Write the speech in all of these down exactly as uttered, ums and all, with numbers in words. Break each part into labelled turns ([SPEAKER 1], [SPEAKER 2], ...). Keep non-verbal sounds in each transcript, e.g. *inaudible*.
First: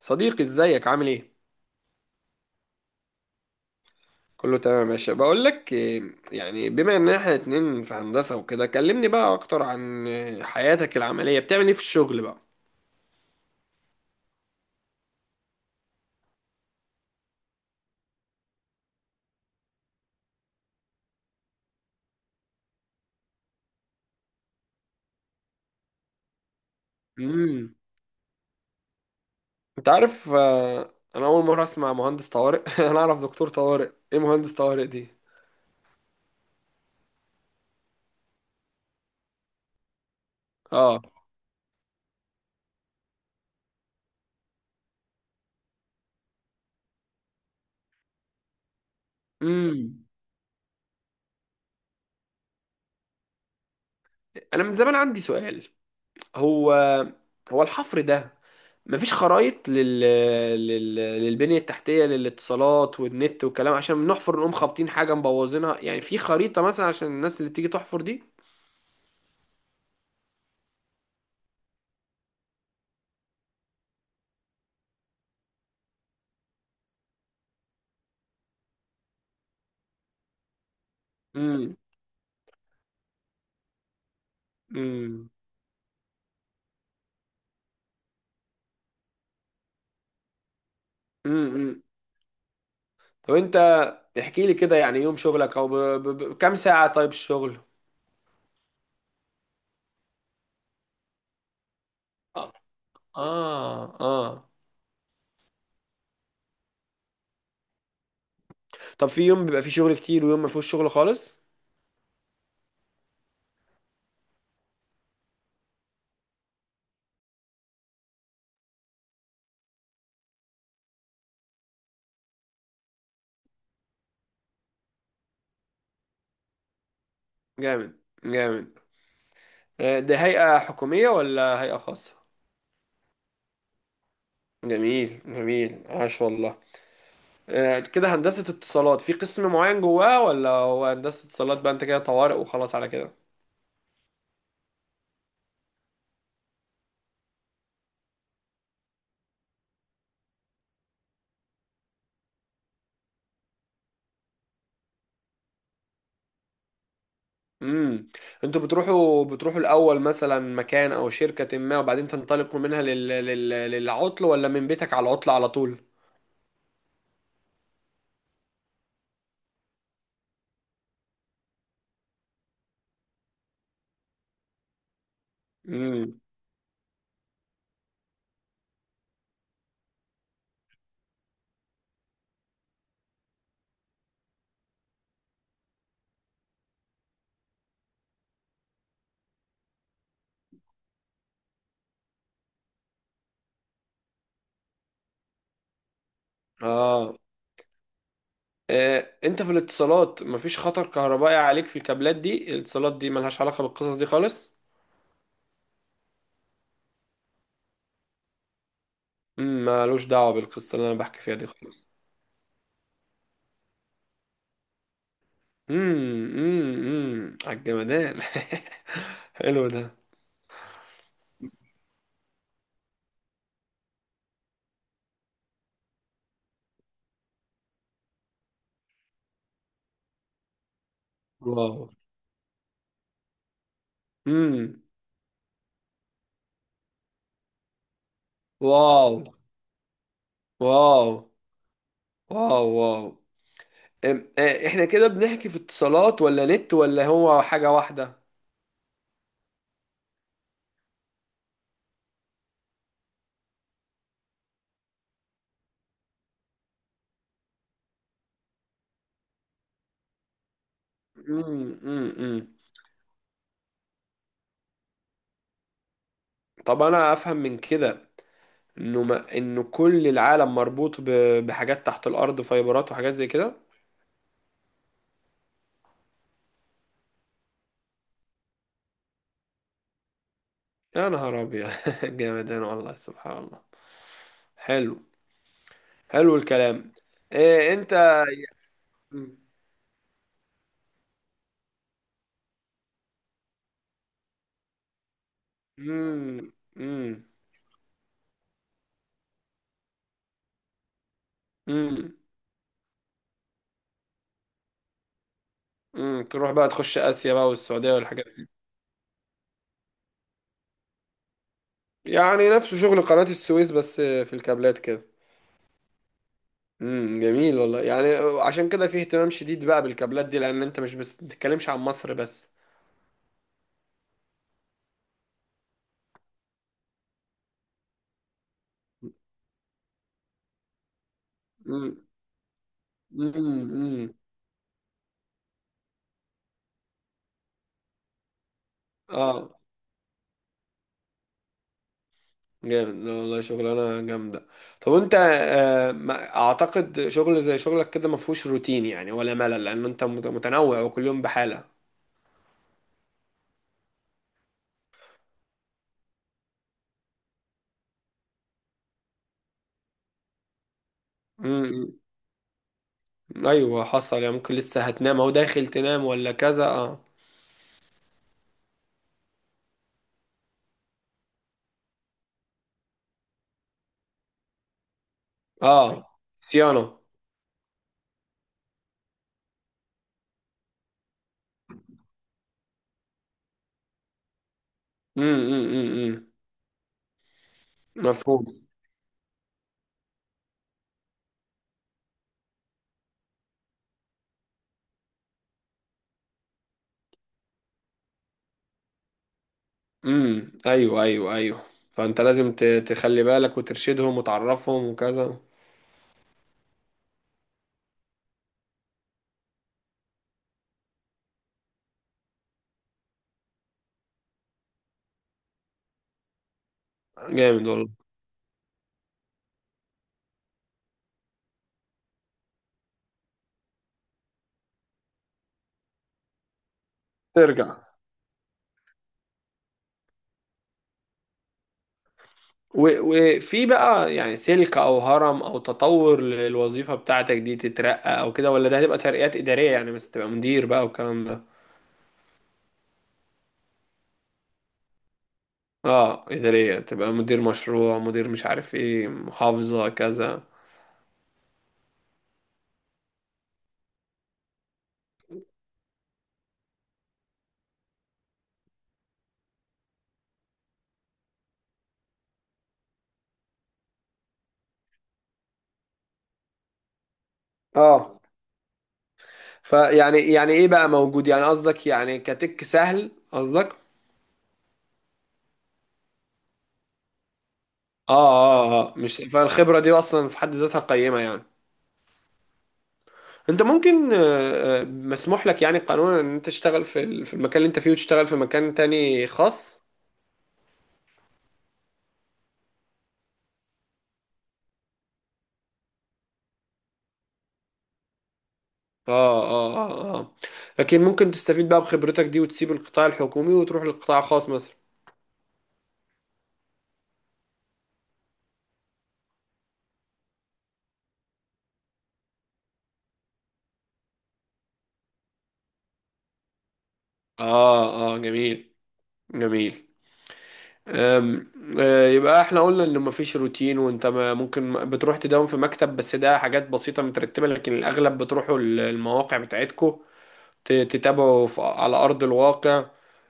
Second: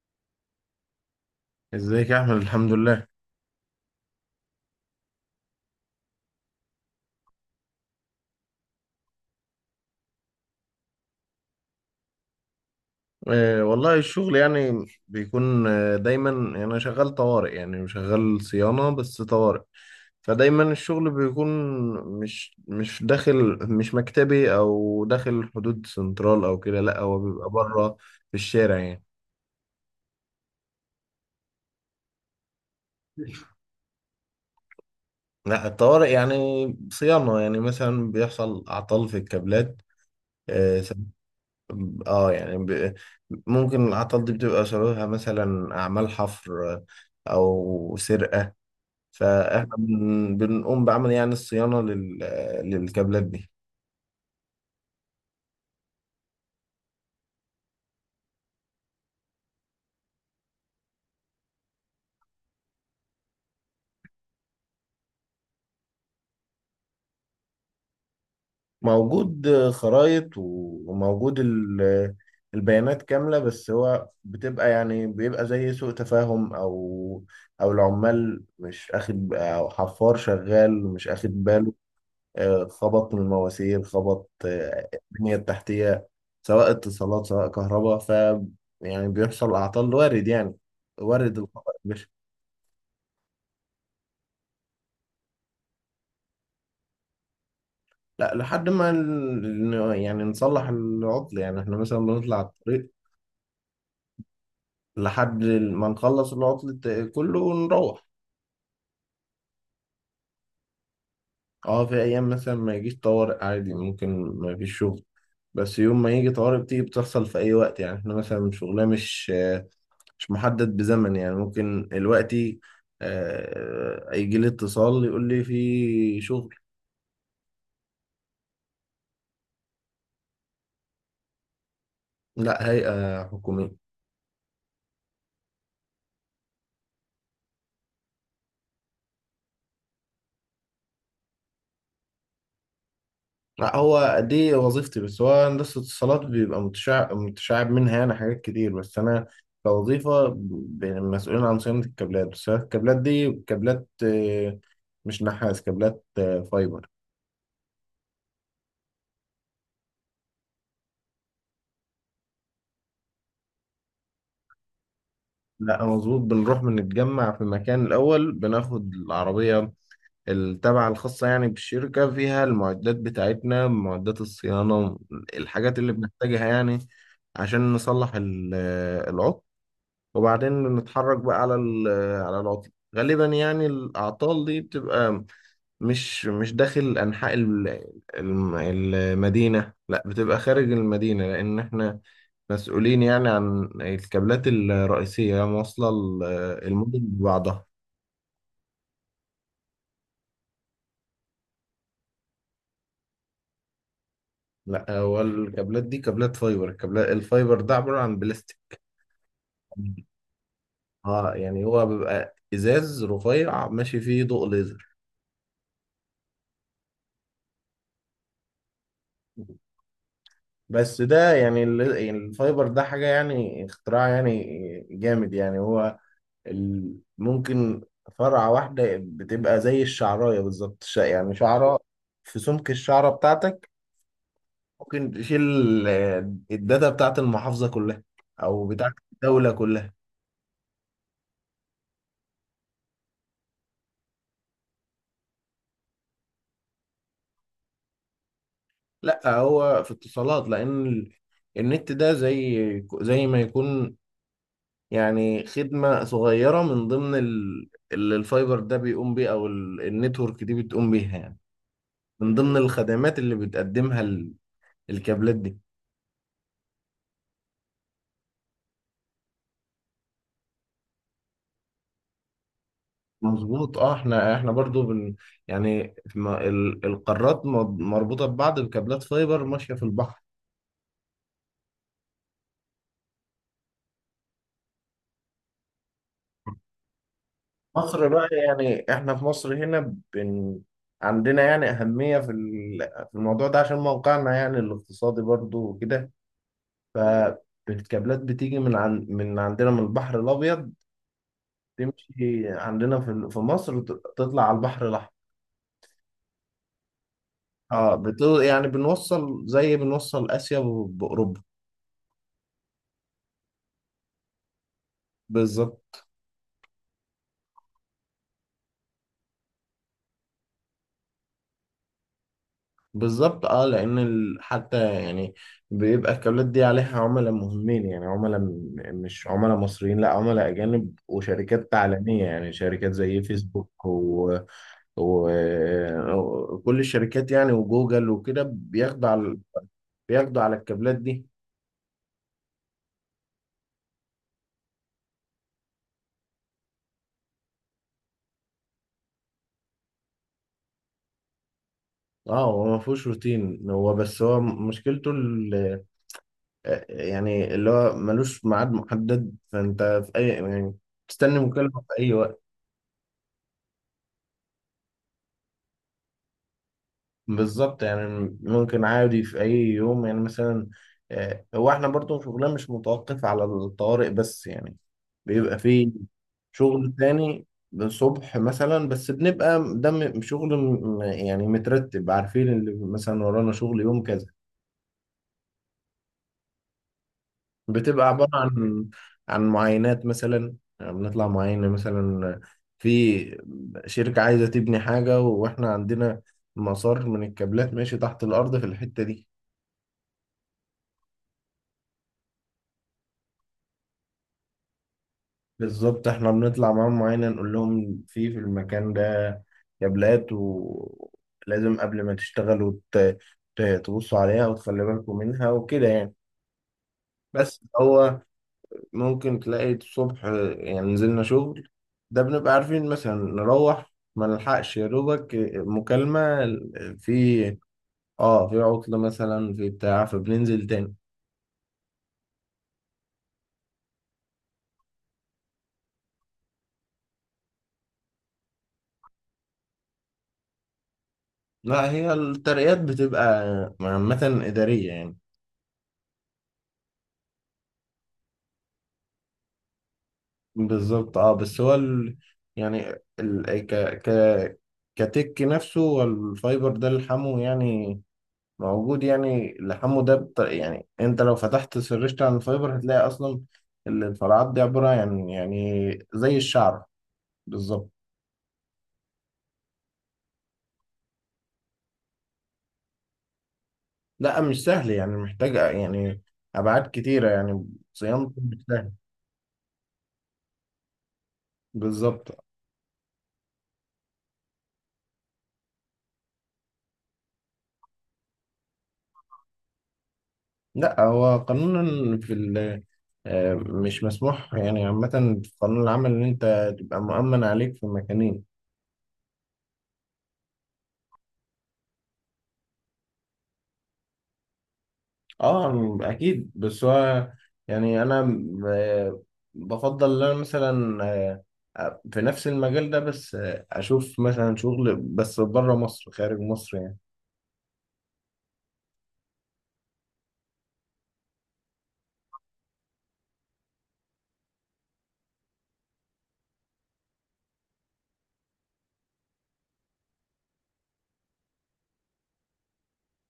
[SPEAKER 1] صديقي ازيك عامل ايه؟
[SPEAKER 2] ازيك يا احمد، الحمد لله.
[SPEAKER 1] كله تمام يا باشا. بقول لك إيه، يعني بما ان احنا اتنين في هندسة وكده، كلمني بقى اكتر عن إيه، حياتك العملية. بتعمل ايه في الشغل بقى؟
[SPEAKER 2] آه والله الشغل يعني بيكون آه دايما، يعني انا شغال طوارئ، يعني شغال صيانة بس طوارئ. فدايما الشغل بيكون مش مش داخل مش مكتبي او داخل حدود سنترال او كده، لا هو بيبقى
[SPEAKER 1] امم
[SPEAKER 2] بره في الشارع يعني.
[SPEAKER 1] انت عارف. آه، انا اول مرة اسمع مهندس طوارئ. *laughs* انا اعرف دكتور طوارئ، ايه مهندس طوارئ دي؟
[SPEAKER 2] لا الطوارئ يعني صيانة، يعني مثلا بيحصل اعطال في الكابلات. آه،
[SPEAKER 1] اه.
[SPEAKER 2] اه يعني ب... ممكن العطل دي بتبقى سببها مثلا أعمال حفر أو سرقة. فإحنا
[SPEAKER 1] امم
[SPEAKER 2] بن... بنقوم بعمل يعني الصيانة لل... للكابلات دي.
[SPEAKER 1] انا من زمان عندي سؤال. هو هو الحفر ده مفيش خرايط لل... لل... للبنية التحتية للاتصالات والنت والكلام، عشان نحفر نقوم خابطين حاجة مبوظينها، يعني في خريطة مثلا عشان الناس اللي تيجي تحفر دي؟
[SPEAKER 2] موجود خرايط و- وموجود ال... البيانات كاملة، بس هو بتبقى يعني بيبقى زي سوء تفاهم، أو أو العمال مش أخد، أو حفار شغال مش أخد باله.
[SPEAKER 1] امم
[SPEAKER 2] آه، خبط من المواسير، خبط آه،
[SPEAKER 1] امم
[SPEAKER 2] البنية التحتية، سواء اتصالات سواء كهرباء. ف يعني بيحصل أعطال، وارد يعني، وارد الخطأ
[SPEAKER 1] امم
[SPEAKER 2] يا باشا.
[SPEAKER 1] طب انت احكي لي كده، يعني يوم شغلك، او ب... ب... ب... كام ساعة طيب الشغل؟
[SPEAKER 2] لا لحد ما ال- يعني نصلح العطل، يعني احنا مثلا بنطلع
[SPEAKER 1] اه.
[SPEAKER 2] الطريق
[SPEAKER 1] اه آه.
[SPEAKER 2] لحد ما نخلص العطل الت- كله ونروح.
[SPEAKER 1] طب في يوم بيبقى فيه شغل كتير ويوم ما فيهوش شغل خالص؟
[SPEAKER 2] اه في أيام مثلا ما يجيش طوارئ عادي، ممكن ما فيش شغل. بس يوم ما يجي طوارئ بتيجي، بتحصل في أي وقت، يعني احنا مثلا شغلنا مش مش محدد بزمن، يعني ممكن دلوقتي آه، يجي لي اتصال يقول لي في شغل.
[SPEAKER 1] جامد جامد. آه، ده هيئة حكومية ولا هيئة خاصة؟
[SPEAKER 2] لا هيئة حكومية.
[SPEAKER 1] جميل جميل، عاش والله. آه، كده هندسة اتصالات في قسم معين جواه، ولا هو هندسة اتصالات بقى انت كده طوارئ وخلاص على كده؟
[SPEAKER 2] لا هو دي وظيفتي، بس هو هندسة اتصالات بيبقى متشعب متشعب منها يعني حاجات كتير، بس أنا كوظيفة ب- مسؤولين عن صيانة الكابلات. بس الكابلات دي كابلات آه، مش نحاس، كابلات آه، فايبر.
[SPEAKER 1] امم انتوا بتروحوا بتروحوا الاول مثلا مكان او شركة ما، وبعدين تنطلقوا منها لل... لل... للعطل، ولا من بيتك على العطل على
[SPEAKER 2] لا
[SPEAKER 1] طول؟
[SPEAKER 2] مظبوط، بنروح بنتجمع في مكان الأول، بناخد العربية التابعة الخاصة يعني بالشركة، فيها المعدات بتاعتنا، معدات الصيانة، الحاجات اللي
[SPEAKER 1] امم
[SPEAKER 2] بنحتاجها يعني عشان نصلح ال- العطل. وبعدين نتحرك بقى على ال- على العطل. غالبا يعني الأعطال دي بتبقى مش مش داخل أنحاء ال- الم- المدينة، لا بتبقى خارج المدينة، لأن احنا مسؤولين يعني عن الكابلات الرئيسية، موصلة ال- المدن
[SPEAKER 1] اه.
[SPEAKER 2] ببعضها.
[SPEAKER 1] آه، انت في الاتصالات مفيش خطر كهربائي عليك في الكابلات دي؟ الاتصالات دي ملهاش علاقة بالقصص دي خالص؟
[SPEAKER 2] لا هو الكابلات دي كابلات فايبر، الكابلات الفايبر ده عبارة عن بلاستيك.
[SPEAKER 1] امم مالوش دعوة بالقصة اللي انا بحكي
[SPEAKER 2] اه
[SPEAKER 1] فيها دي
[SPEAKER 2] يعني
[SPEAKER 1] خالص.
[SPEAKER 2] هو بيبقى ازاز رفيع ماشي فيه ضوء ليزر.
[SPEAKER 1] امم امم امم على الجمدان. *laughs* حلو ده.
[SPEAKER 2] بس ده يعني ال- يعني الفايبر ده حاجة يعني اختراع يعني جامد، يعني هو ال- ممكن فرعة واحدة بتبقى زي الشعراية بالظبط، ش- يعني
[SPEAKER 1] واو.
[SPEAKER 2] شعرة في سمك الشعرة بتاعتك،
[SPEAKER 1] امم
[SPEAKER 2] ممكن تشيل آه، الداتا بتاعت المحافظة كلها أو بتاعت
[SPEAKER 1] واو
[SPEAKER 2] الدولة كلها.
[SPEAKER 1] واو واو واو. أم- آه، احنا كده بنحكي في اتصالات ولا نت، ولا هو حاجة واحدة؟
[SPEAKER 2] لا هو في اتصالات، لان ال- النت ده زي زي ما يكون يعني خدمة صغيرة من ضمن ال- اللي الفايبر ده بيقوم بيه، او ال- النتورك دي بتقوم بيها يعني،
[SPEAKER 1] امم
[SPEAKER 2] من
[SPEAKER 1] امم
[SPEAKER 2] ضمن الخدمات اللي بتقدمها ال- الكابلات دي.
[SPEAKER 1] طب انا افهم من كده انه، ما انه كل العالم مربوط ب... بحاجات تحت الارض، فايبرات وحاجات زي كده؟
[SPEAKER 2] مظبوط، اه احنا احنا برضو بن يعني ما- ال- القارات م- مربوطة ببعض بكابلات فايبر ماشية في البحر.
[SPEAKER 1] يا نهار ابيض. *laughs* جامد، انا والله سبحان الله. حلو. حلو الكلام. إيه انت.
[SPEAKER 2] مصر بقى، يعني احنا في مصر هنا بن... عندنا يعني أهمية في ال- في الموضوع ده عشان موقعنا يعني الاقتصادي برضو وكده.
[SPEAKER 1] امم امم
[SPEAKER 2] فالكابلات بتيجي من عن... من عندنا من البحر الأبيض،
[SPEAKER 1] امم
[SPEAKER 2] تمشي عندنا في ال- في مصر، ت- تطلع على البحر الأحمر.
[SPEAKER 1] تروح بقى تخش اسيا بقى والسعودية
[SPEAKER 2] اه بت...
[SPEAKER 1] والحاجات.
[SPEAKER 2] يعني بنوصل زي بنوصل آسيا ب- بأوروبا.
[SPEAKER 1] يعني نفسه شغل قناة السويس، بس في الكابلات كده.
[SPEAKER 2] بالظبط
[SPEAKER 1] امم جميل والله. يعني عشان كده فيه اهتمام شديد بقى بالكابلات دي، لان انت مش بس بتتكلمش عن مصر بس.
[SPEAKER 2] بالظبط اه، لان ال- حتى يعني بيبقى الكابلات دي عليها عملاء مهمين، يعني عملاء م- مش عملاء مصريين، لا عملاء اجانب وشركات
[SPEAKER 1] امم
[SPEAKER 2] عالميه، يعني شركات زي فيسبوك
[SPEAKER 1] امم
[SPEAKER 2] و... و- وكل الشركات يعني، وجوجل وكده بياخدوا على
[SPEAKER 1] اه.
[SPEAKER 2] بياخدوا على الكابلات دي.
[SPEAKER 1] جامد، لا والله شغلانة جامدة. طب انت آه، ما اعتقد شغل زي شغلك كده ما فيهوش روتين يعني ولا ملل، لان انت مت- متنوع وكل يوم بحالة.
[SPEAKER 2] اه هو ما فيهوش روتين، هو بس هو مشكلته ال- يعني اللي هو ملوش ميعاد محدد، فانت في اي يعني تستني مكالمه في
[SPEAKER 1] امم
[SPEAKER 2] اي وقت.
[SPEAKER 1] ايوه، حصل يعني ممكن لسه هتنام او داخل تنام ولا كذا، اه.
[SPEAKER 2] بالظبط، يعني ممكن عادي في اي يوم يعني مثلا آه، هو احنا برضو شغلنا مش متوقف على الطوارئ بس يعني، بيبقى فيه
[SPEAKER 1] اه
[SPEAKER 2] شغل
[SPEAKER 1] صيانة.
[SPEAKER 2] تاني الصبح مثلا. بس بنبقى دم شغل م- يعني مترتب، عارفين اللي مثلا ورانا شغل يوم كذا.
[SPEAKER 1] امم امم امم
[SPEAKER 2] بتبقى عبارة
[SPEAKER 1] مفهوم.
[SPEAKER 2] عن عن معاينات مثلا، يعني بنطلع معاينة مثلا في شركة عايزة تبني حاجة واحنا عندنا مسار من الكابلات ماشي تحت الأرض في الحتة دي.
[SPEAKER 1] امم ايوه ايوه ايوه، فانت لازم ت- تخلي بالك وترشدهم وتعرفهم وكذا.
[SPEAKER 2] بالظبط، احنا بنطلع معاهم، معانا نقول لهم في في المكان ده كابلات، ولازم قبل ما تشتغلوا ت- ت- تبصوا عليها وتخلي بالكم منها وكده يعني. بس
[SPEAKER 1] جامد والله.
[SPEAKER 2] هو ممكن تلاقي الصبح يعني نزلنا شغل، ده بنبقى عارفين مثلا نروح، ما نلحقش يا دوبك مكالمة في
[SPEAKER 1] ترجع.
[SPEAKER 2] اه في عطلة مثلا في بتاع فبننزل تاني.
[SPEAKER 1] و- وفي بقى يعني سلك او هرم او تطور للوظيفة بتاعتك دي، تترقى او كده، ولا ده هتبقى ترقيات إدارية يعني، بس تبقى مدير بقى والكلام ده؟
[SPEAKER 2] لا هي الترقيات بتبقى عامة إدارية يعني.
[SPEAKER 1] اه إدارية، تبقى مدير مشروع، مدير مش عارف ايه محافظة كذا.
[SPEAKER 2] بالظبط اه، بس هو ال... يعني ال... ك... ك... كتك نفسه والفايبر ده لحمه يعني موجود، يعني لحمه ده بط... يعني انت لو فتحت سرشت عن الفايبر هتلاقي اصلا ال- الفرعات دي عبارة يعني يعني زي الشعر بالظبط.
[SPEAKER 1] اه. فيعني يعني ايه بقى موجود يعني، قصدك يعني كتك سهل قصدك؟
[SPEAKER 2] لا مش سهل، يعني محتاج يعني ابعاد كتيرة يعني،
[SPEAKER 1] اه
[SPEAKER 2] صيانته مش
[SPEAKER 1] اه
[SPEAKER 2] سهل.
[SPEAKER 1] اه، مش فالخبرة دي اصلا في حد ذاتها قيمة يعني.
[SPEAKER 2] بالظبط.
[SPEAKER 1] انت ممكن آه، آه، مسموح لك يعني قانونا ان انت تشتغل في ال- في المكان اللي انت فيه، وتشتغل في مكان تاني خاص؟
[SPEAKER 2] لا هو قانونا في ال آه، مش مسموح يعني عامة في قانون العمل إن أنت تبقى مؤمن عليك في مكانين.
[SPEAKER 1] اه اه اه اه. لكن ممكن تستفيد بقى بخبرتك دي وتسيب القطاع الحكومي وتروح للقطاع الخاص مثلا.
[SPEAKER 2] أه أكيد بس هو يعني أنا آه، بفضل إن أنا مثلا آه، آه، في نفس المجال ده، بس آه، أشوف مثلا شغل بس بره مصر، خارج مصر يعني.
[SPEAKER 1] اه اه، جميل. جميل. أم، آه، يبقى احنا قلنا ان مفيش روتين، وانت ما ممكن بتروح تداوم في مكتب بس ده حاجات بسيطة مترتبة، لكن الاغلب بتروحوا المواقع بتاعتكو ت- تتابعه في- على أرض الواقع.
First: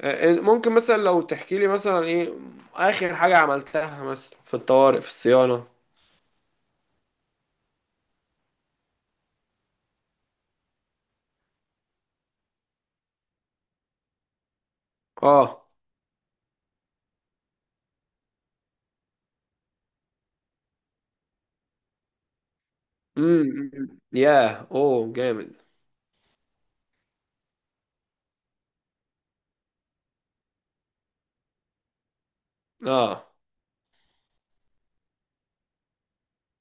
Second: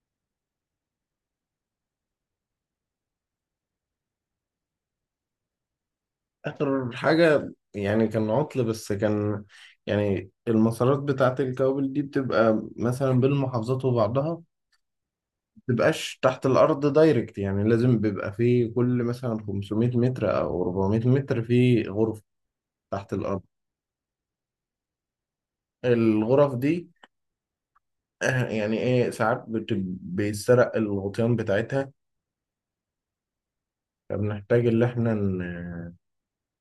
[SPEAKER 1] آه، ممكن مثلا لو تحكي لي مثلا ايه آخر حاجة عملتها مثلا في الطوارئ في الصيانة؟
[SPEAKER 2] آخر حاجة يعني كان عطل، بس كان يعني المسارات بتاعة الكوابل دي بتبقى مثلا بين المحافظات وبعضها،
[SPEAKER 1] اه.
[SPEAKER 2] تبقاش تحت الأرض دايركت يعني، لازم بيبقى في كل مثلا خمسمئة متر أو أربعمية متر في غرفة تحت الأرض.
[SPEAKER 1] امم ياه، اوه جامد.
[SPEAKER 2] الغرف دي آه، يعني إيه ساعات بت- بيتسرق الغطيان بتاعتها،
[SPEAKER 1] اه.
[SPEAKER 2] فبنحتاج إن إحنا ن-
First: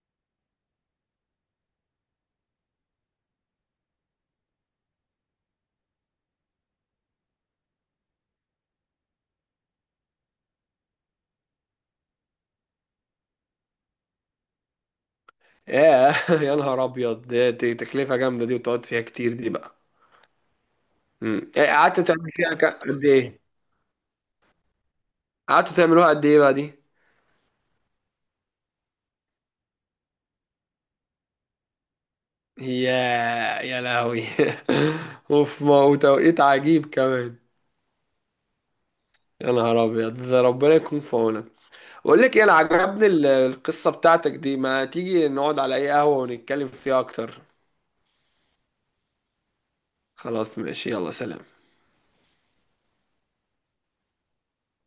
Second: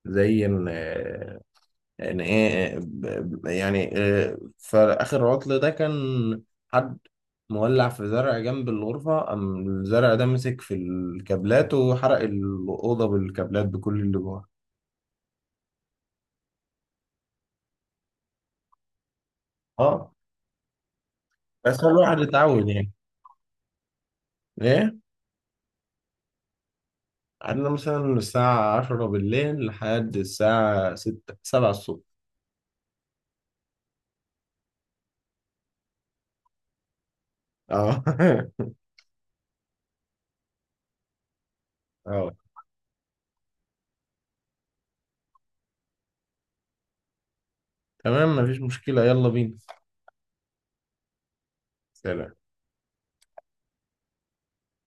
[SPEAKER 2] زي إن آه، إن إيه ب- يعني آه، فآخر عطل ده كان حد مولع في زرع جنب الغرفة، قام الزرع ده مسك في الكابلات وحرق الأوضة بالكابلات بكل اللي جواها.
[SPEAKER 1] ياه. *laughs* يا نهار ابيض. ده- دي تكلفة جامدة دي، وتقعد فيها كتير دي بقى.
[SPEAKER 2] اه،
[SPEAKER 1] امم إيه،
[SPEAKER 2] بس خلي
[SPEAKER 1] قعدتوا
[SPEAKER 2] الواحد
[SPEAKER 1] تعملوا فيها ك-
[SPEAKER 2] يتعود يعني.
[SPEAKER 1] قد ايه؟
[SPEAKER 2] ايه
[SPEAKER 1] قعدتوا تعملوها قد ايه بقى دي؟
[SPEAKER 2] قعدنا مثلا من الساعة عشرة بالليل لحد الساعة ستة سبعة الصبح.
[SPEAKER 1] يا. يا لهوي. *laughs* اوف، ما وتوقيت عجيب كمان.
[SPEAKER 2] اه *laughs*
[SPEAKER 1] يا نهار ابيض، ده ربنا يكون في عونك. بقول
[SPEAKER 2] اه.
[SPEAKER 1] لك ايه، انا عجبني ال- القصة بتاعتك دي، ما تيجي نقعد على اي قهوة ونتكلم فيها اكتر.
[SPEAKER 2] تمام مفيش مشكلة، يلا بينا.
[SPEAKER 1] خلاص ماشي، يلا سلام.
[SPEAKER 2] سلام.